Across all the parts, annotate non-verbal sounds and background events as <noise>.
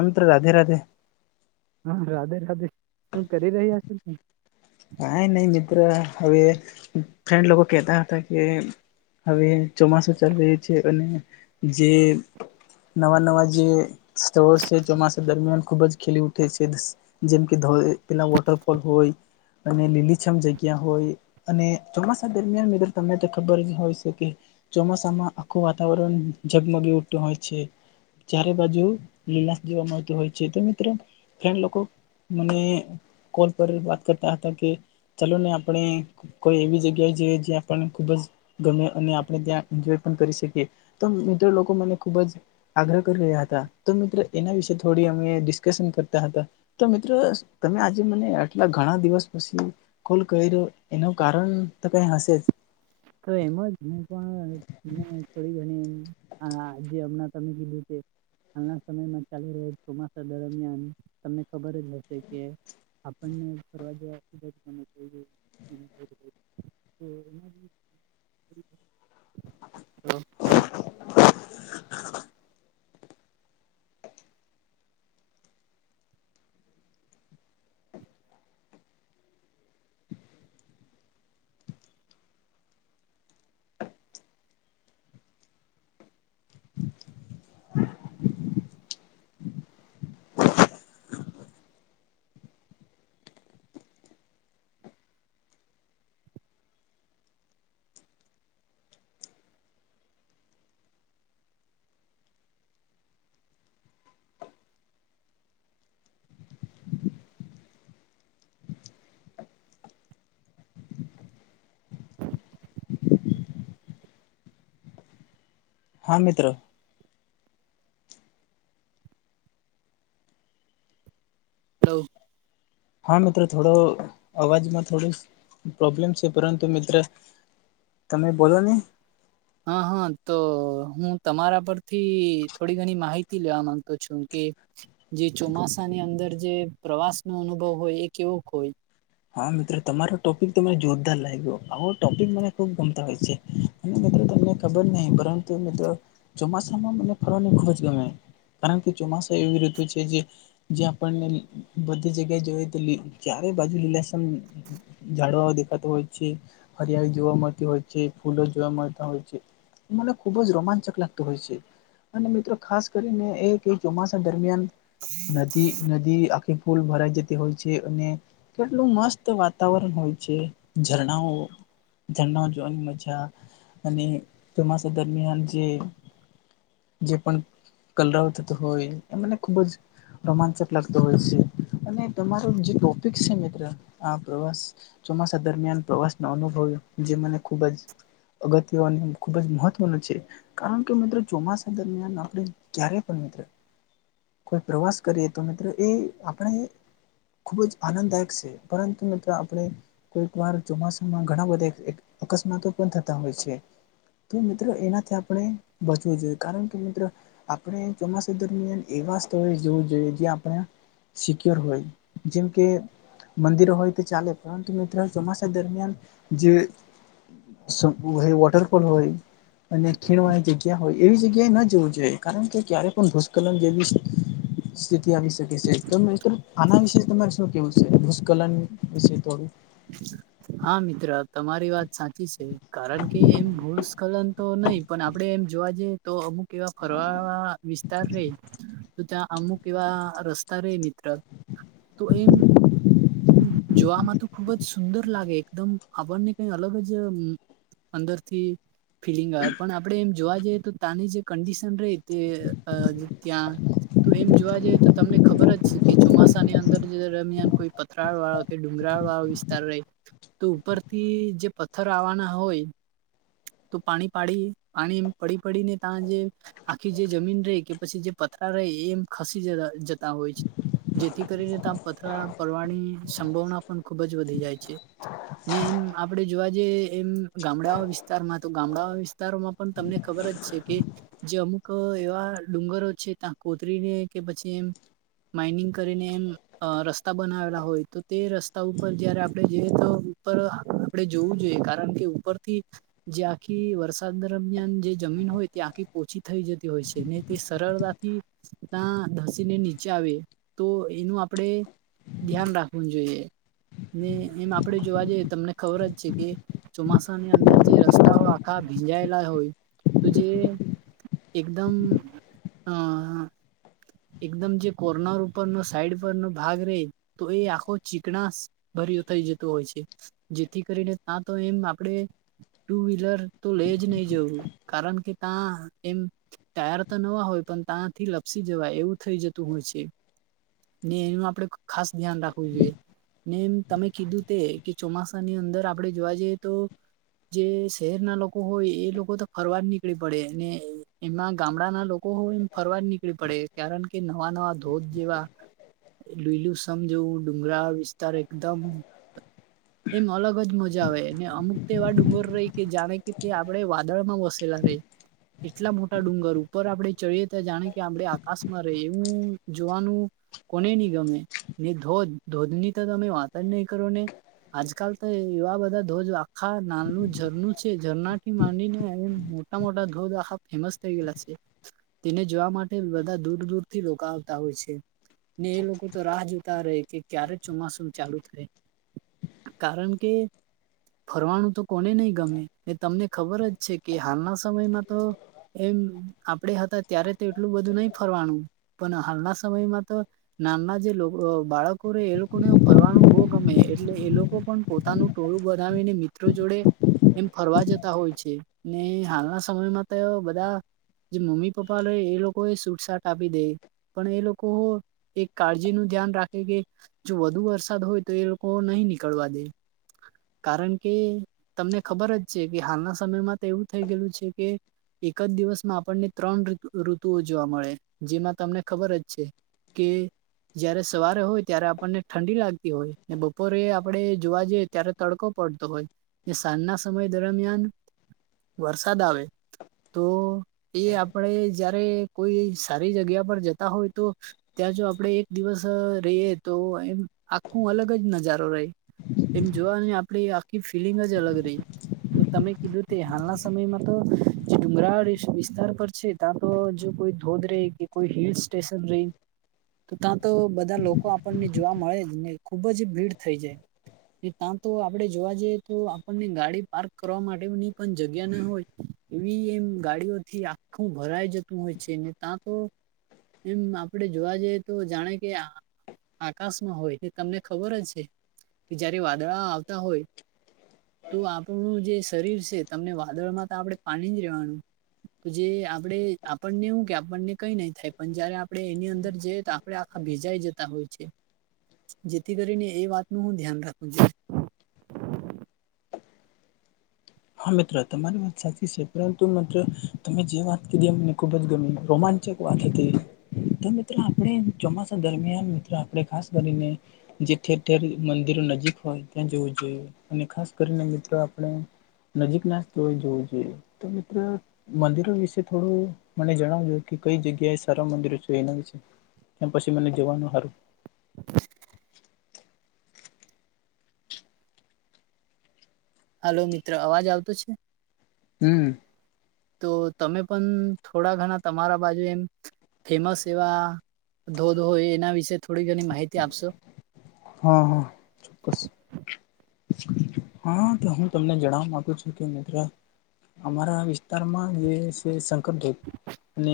અંત્ર, રાધે રાધે. હા, રાધે રાધે. શું કરી રહ્યા છે? કાઈ નઈ મિત્ર આ હવે, ફ્રેન્ડ લોકો કેતા હતા કે હવે ચોમાસું ચાલી રહ્યું છે અને જે નવા નવા જે સ્થયો છે, ચોમાસા દરમિયાન ખુબ જ ખીલી ઉઠે છે. જેમ કે ધોય, પેલા વોટરફોલ હોય. અને લીલીછમ જગ્યા હોય અને ચોમાસા દરમિયાન મિરર તમને તો ખબર જ હોય છે કે ચોમાસામાં આખું વાતાવરણ ઝગમગી ઉતું હોય છે. ચારે બાજુ લીલાશ જોવા મળતી હોય છે, તો મિત્રો ફેન લોકો મને કોલ પર વાત કરતા હતા, કે ચાલો ની આપણે કોઈ એવી જગ્યા જે જ્યાં પણ ખુબ જ ગમે અને આપણે ત્યાં એન્જોય પણ કરી સકીએ. તો મિધે લોકો મને ખુબ જ આગ્રહ કરી રહ્યા હતા. તો મિત્રો એના વિશે થોડી અમે ડિસ્કશન કરતા હતા. તો મિત્ર તમે આજે મને આટલા ઘણા દિવસ પસી કોલ કયરો, એનું કારણ તો કંઈ હશે જ. તો એમજ, હું પણ ને થોડી ઘણી હા જે અમના તમે કીધું તે. હાલના સમયમાં ચાલી રહેલ ચોમાસા દરમિયાન તમને ખબર જ હશે કે આપણને ફરવા જવાનું ખૂબ જ ગમે <unintelligible> <inaudible> હા મિત્ર તો હા મિત્રો થોડો અવાજમાં થોડો પ્રોબ્લેમ છે પરંતુ મિત્ર તમે બોલો ને. હા હા તો હું તમારા પરથી થોડી ઘણી માહિતી લેવા માંગતો છું કે. જે ચોમાસાની અંદર જે પ્રવાસનો અનુભવ હોય એ કેવો હોય. હા મિત્રો તમારો ટોપિક તો મને જોરદાર લાગ્યો આવો ટોપિક મને ખુબ ગમતા હોય છે. અને મિત્રો તમને ખબર નહી, પરંતુ મિત્રો ચોમાસામાં મને ફરવાનું ખૂબ જ ગમે. કારણ કે ચોમાસુ એવી ઋતુ છે જે જે આપણને બધી જગ્યાએ જોઈએ <unintelligible> તો ચારે ય બાજુ <unintelligible> આમ ઝાડવાઓ દેખાતા હોય છે. હરિયાળી જોવા મળતી હોય છે, ફૂલો જોવા મળતા હોય છે. મને ખુબ જ રોમાંચક લાગતો હોય છે. અને મિત્રો ખાસ કરીને એ કોઈ ચોમાસા દરમિયાન નદી નદી આખો ફુલ ભરાઈ જતી હોય છે અને એટલું મસ્ત વાતાવરણ હોય છે ઝરણાઓ. ઝરણાઓ જોવાની મજા અને ચોમાસા દરમિયાન જે જે પણ કલરવ થતો હોય એ મને ખુબ જ રોમાંચક લાગતો હોય છે અને તમારો જે ટોપિક છે ને આ પ્રવાસ ચોમાસા દરમિયાન પ્રવાસના અનુભવ જે મને ખુબ જ અગત્યનો અને ખૂબ જ મહત્ત્વનો છે. કારણ કે મિત્રો ચોમાસા દરમિયાન આપણે જ્યારે પણ મિત્ર કોઈ પ્રવાસ કરીએ તો મિત્રો એ આપણે એ ખૂબ જ આનંદદાયક છે. પરંતુ મિત્રો આપણે કોકવાર ચોમાસામાં ઘણા બધા એક અકસ્માતો પણ થતા હોય છે. તો મિત્રો એનાથી આપણે બચવું જોઈએ કારણ કે મિત્ર આપણે ચોમાસા દરમિયાન એવા સ્થળે જોવું જોઈએ જ્યા આપણે સિક્યોર હોય જેમ કે મંદિરો હોય તે ચાલે પરંતુ મિત્રો ચોમાસા દરમિયાન જે <unintelligible> વોટરફોલ હોય અને <unintelligible> એવી જગ્યાએ ન જવું જોઈએ કારણ કે ક્યારે પણ ભૂસ્ખલન <unintelligible> સ્થિતિ આવી શકે છે તો <unintelligible> આના વિશે તમારે શું કેવું છે. ભૂસખલન વિશે થોડું હા મિત્ર તમારી વાત સાચી છે કારણ કે એમ ભૂસ્ખલન તો નહી પણ આપડે એમ જોવા જઈએ તો અમુક એવા ફરવાવાળા વિસ્તાર રે. તો ત્યાં અમુક એવા રસ્તા રે મિત્ર તો એમ જોવામાં તો ખુબ જ સુંદર લાગે એકદમ આપણને કઈ અલગ જ અંદરથી ફિલિંગ આવે પણ આપડે એમ જોવા જઈએ તો ત્યાની જે કંડિશન રહી તે અ ત્યાં તો એમ જોવા જઈએ તો તમને ખબર જ કે ચોમાસાની અંદર દરમિયાન કોઈ પથરાળવાળો કે ડુંગરાળવાળો વિસ્તાર હોય. તો ઉપરથી જે પથ્થર આવવાના હોય. તો પાણી પાડી પાણી પડી પડીને તા જે આખી જે જમીન રે પછી જે પથરા રે એ એમ ખસી જત જતા હોય. જેથી કરીને તમ પથરા પલવાણી સંભાવના પણ ખુબ જ વધી જાય છે. નેમ આપડે જોવા જઈએ, એમ ગામડાઓ વિસ્તારમાં તો ગામડાઓ વિસ્તારોમાં પન તમને ખબર જ છે કે જે અમુક એવા ડુંગરો છે, તા કોતરીને કે પછી એમ માઇનિંગ કરીને એમ અ રસ્ તા બનાવેલા હોય તો તે રસ્તા ઉપર જયારે આપણે જઈએ, તો ઉપર આપડણે જોવું જોઈએ કારણ કે ઉ પરથી જે આખી વરસાદ દરમિયાન જે જમીન હોય, તે આખી પોચી થઈ જતી છે ને તે સરળતાથી તાં ધસીને નીચે આવે તો એનું આપડણે ધ્યાન રાખવું જોઈએ, ને એમ આપડે જોવા જઈએ તમને ખબર જ છે કે ચોમાસાની અંદર જે રસ્તાઓ આખા ભીંજાયેલા હોય તો જે એકદમ અં.... એકદમ જે કોર્નર ઉપર નો સાઈડ પર નો ભાગ રેય. તો એ આખો ચીકણાસ ભર્યું થઇ જતો હોય છે. જેથી કરીને તા તો એમ આપડે. ટુ વ્હીલર તો લેય જ નઈ જવું, કારણ કે તાં એમ ટાયર તો નવા હોય, પણ તાંથી લપસી જવાય એવું થઈ જતું હોય છે. ને એયમા આપડે ખ-ખાસ ધ્યાન રાખવું જોઈએ. નેમ તમે કીધું તે કે ચોમાસા ની અંદર આપડણે જોવા જઈએ તો જે શહેર ના લોકો હોય એ લોકો તો ફરવા જ નીકળી પડે ને એમાં ગામડાના લો કોહ્ન ફરવા નીકળી પડે કારણ કે નવા નવા ધોધ જેવા, લીઈલું સમજેવું ડુંગરાળ વિસ્તાર એકદમ એમ અલગ જ મજા આવે, ને અમુક તો એવા ડુંગર રેય કે જાણે કે તે આપડે વાદળ માં વસેલા રેય. એટલા મોટા ડુંગર ઉપર આપડણે ચડીએ, ત જાણે કે આપડણે આકાશમાં રહિએ વું જોવાનું. કોને ની ગમે ને ધોધ ધોધ ની તો તમે વાત જ નય કરો ને. આજકાલ તો એવા બધા ધોજ આખા નાલનું ઝરનું છે, ઝરણાથી માંડીને એમ મો ટા મોટા ધોધ આખા ફેમસ થઈ ગયેલા સે. તેને જોવા માટે બધા દૂર દૂરથી લોકા આવતા હોય છે, ને એ લોકો તો રાહ જો રે કે ક્યારે ચોમાસું ચાલુ થાય, કારણ કે ફરવાનું તો કોને નઈ ગમે ને તમને ખબર જ છે કે, હાલના સમયમાં તો એમ આપડી હાતે ત્યારે તો એટલું બધું નઈ ફરવાનું પન હાલના સમયમાં તો, નાના જે લો અ બાળકો રે એ લોકોને ફરવાનું બો ગમે એટલે એ લોકો પણ પોતાનું ટોળું બનાવીને મિત ત્રો જોડે, એમ ફરવા જતા હોય છે, ને હાલના સમયમાં તો બધા જે મમ્મી-પપ્પા રેય એ લોકો એ સૂટ સાટ આપી દે. પણ એ લોકો હો એક કાળજી નુ ધ્યાન રાખે કે, જો વધુ વરસાદ હોય તો એ લોકો નહી નીકળવા દે. કારણ કે તમને ખબર જ છે, કે હાલના સમયમાં તો એવું થઈ ગયેલું છે કે એક જ દિવસમાં આપને ત્રણ ઋત ઋતુઓ જોવા મળે, જેમાં તમને ખબર જ છે. કે જયારે સવારે હોય ત્યારે આપને ઠંડી લાગતી હોય ને બપોરે આપડણે જોવા જઈ ત્યારે તડકો પડતો હોય, ને સાંઆના સમય દરમિયાન વરસાદ આવે, તો એ આપણેે જયારે કોઈ સારી જગ્યા પર જતા હોય તો ત્યાં જો આપણે એક દિવસ રહીએ તો એમ આખું અલગ જ નજારો રહે એમ જોવાનું આપણી આખી ફીલિંગ જ અલગ રહી ને તમે કીધું તે હાલના સમયમાં તો જે ડુંગરાળ વિસ્તાર પર છે. ત જો કોઈ ધોધ રહી કે કોઈ હિલ સ્ટેશન રહે તો ત્યાં તો બધા લોકો આપણને જોવા મળે જ ને ખુબ જ ભીડ થઈ જાય. ત્યાં તો આપડે જોવા જઈએ તો આપણને ગાડી પાર્ક કરવા માટેની પણ જગ્યા ના હોય. એવી એમ ગાડીઓથી આખું ભરાઈ જતું હોય છેને ત્યાં તો એમ આપડે જોવા જઈએ તો જાણે કે આકાશમાં હોય તે તમને ખબર જ છે કે જયારે વાદળા આવતા હોય તો આપણું જે શરીર છે તમને વાદળમાં તો આપડે પાણી જ રહેેવાનું. તો જે આપણે આપણને એવું કે આપણને કઈ નહી થાય પણ જયારે આપડે એની અંદર જઈએ તો આ પડે આખા ભેજાઈ જતા હોય છે જેથી કરીને એ વાતનું ધ્યાન રાખવું જોઈએ. હા મિત્ર તમારી વાત સાચી છે પરંતુ મિત્ર તમે જે વાત કીધી મને ખુબ જ ગમે રોમાન ચક વાત હતી મિત્રો આપણે ચોમાસા દરમિયાન મિત્રો આપણે ખાસ કરીને. જે ઠેર ઠેર મંદિરો નજીક હોય ત્યાં જવું જોઈએ અને ખાસ કરીને મિત્રો આપણે નજીક ના સ્થળોએ જોવું જોઈએ તો મિત્ર મંદિરો વિશે થોડું મને જણાવજો કે જગ્યાએ સારા મંદિરો છે એના. ત્યા પછી મને જવાનું હારું હલો મિત્ર અવાજ આવતો છે. હમ્મ. તો તમે પણ થોડા ઘણા તમારા બાજુ એમ ફેમસ એવા ધોધ હોય એના વિશે થોડી ઘણી માહિતી આપશો. હા હા ચોક્કસ. હા તો હું તમને જણાવવા છું કે મિત્ર અમારા વિસ્તારમાં જે છે શંકરદેવ અને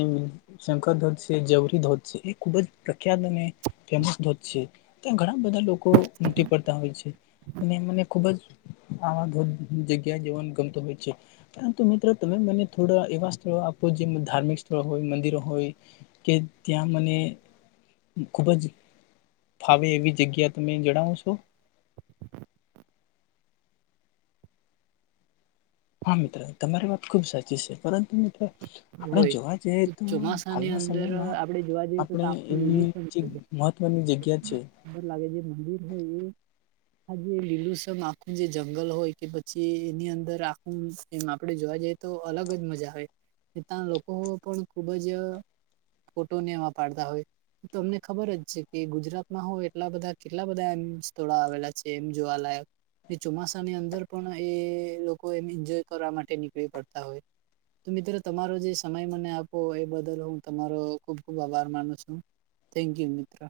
શંકર ધોધ છે જવરી ધોધ છે એ ખુબ જ પ્રખ્યાત અને ફેમસ ધોધ છે. ત્યાં ઘણા બધા લોકો ઉમટી પડતા હોય છે અને મને ખુબ જ આ ઘર જગ્યાએ જવાન ગમતો હોય છે. પરંતુ મિત્રો તમે મને થોડા એવા સ્થળો આપો જે ધાર્મિક સ્થળો હોય મંદિરો હોય કે ત્યાં મને ખુબ જ ફાવે એવી જગ્યા તમે જણાવશો? હા મિત્રો તમારી વાત ખુબ સાચી છે પરંતુ મિત્રો આપણે હોય જોવા જઈએ તો ચોમાસાની હાલના અંદર સમયમાં આપણે જોવા જઈએ તો આપણે આખું એની મહત્વની જગ્યા છે. અર લાગે જે મંદિર હોય એ. આ જે લીલુંસમ આખું જે જંગલ હોય કે પછી એની અંદર આખું એમ આપડે જોવા જઈએ. તો અલગ જ મજા આવે ત્યાં લોકો પણ ખુબ જ ફોટો ને એવા પાડતા હોય. તમને ખબર જ છે કે ગુજરાતમાં હો એટલા બધા કેટલા બધા એમ સ્થળો આવેલા છે એમ જોવાલાયક. એ ચોમાસાની અંદર પણ એ લોકો એમ એન્જોય કરવા માટે નીકળી પડતા હોય. તો મિત્ર તમારો જે સમય મને આપો એ બદલ હું તમારો ખુબ ખુબ આભાર માનું છું. થેન્ક યુ મિત્ર.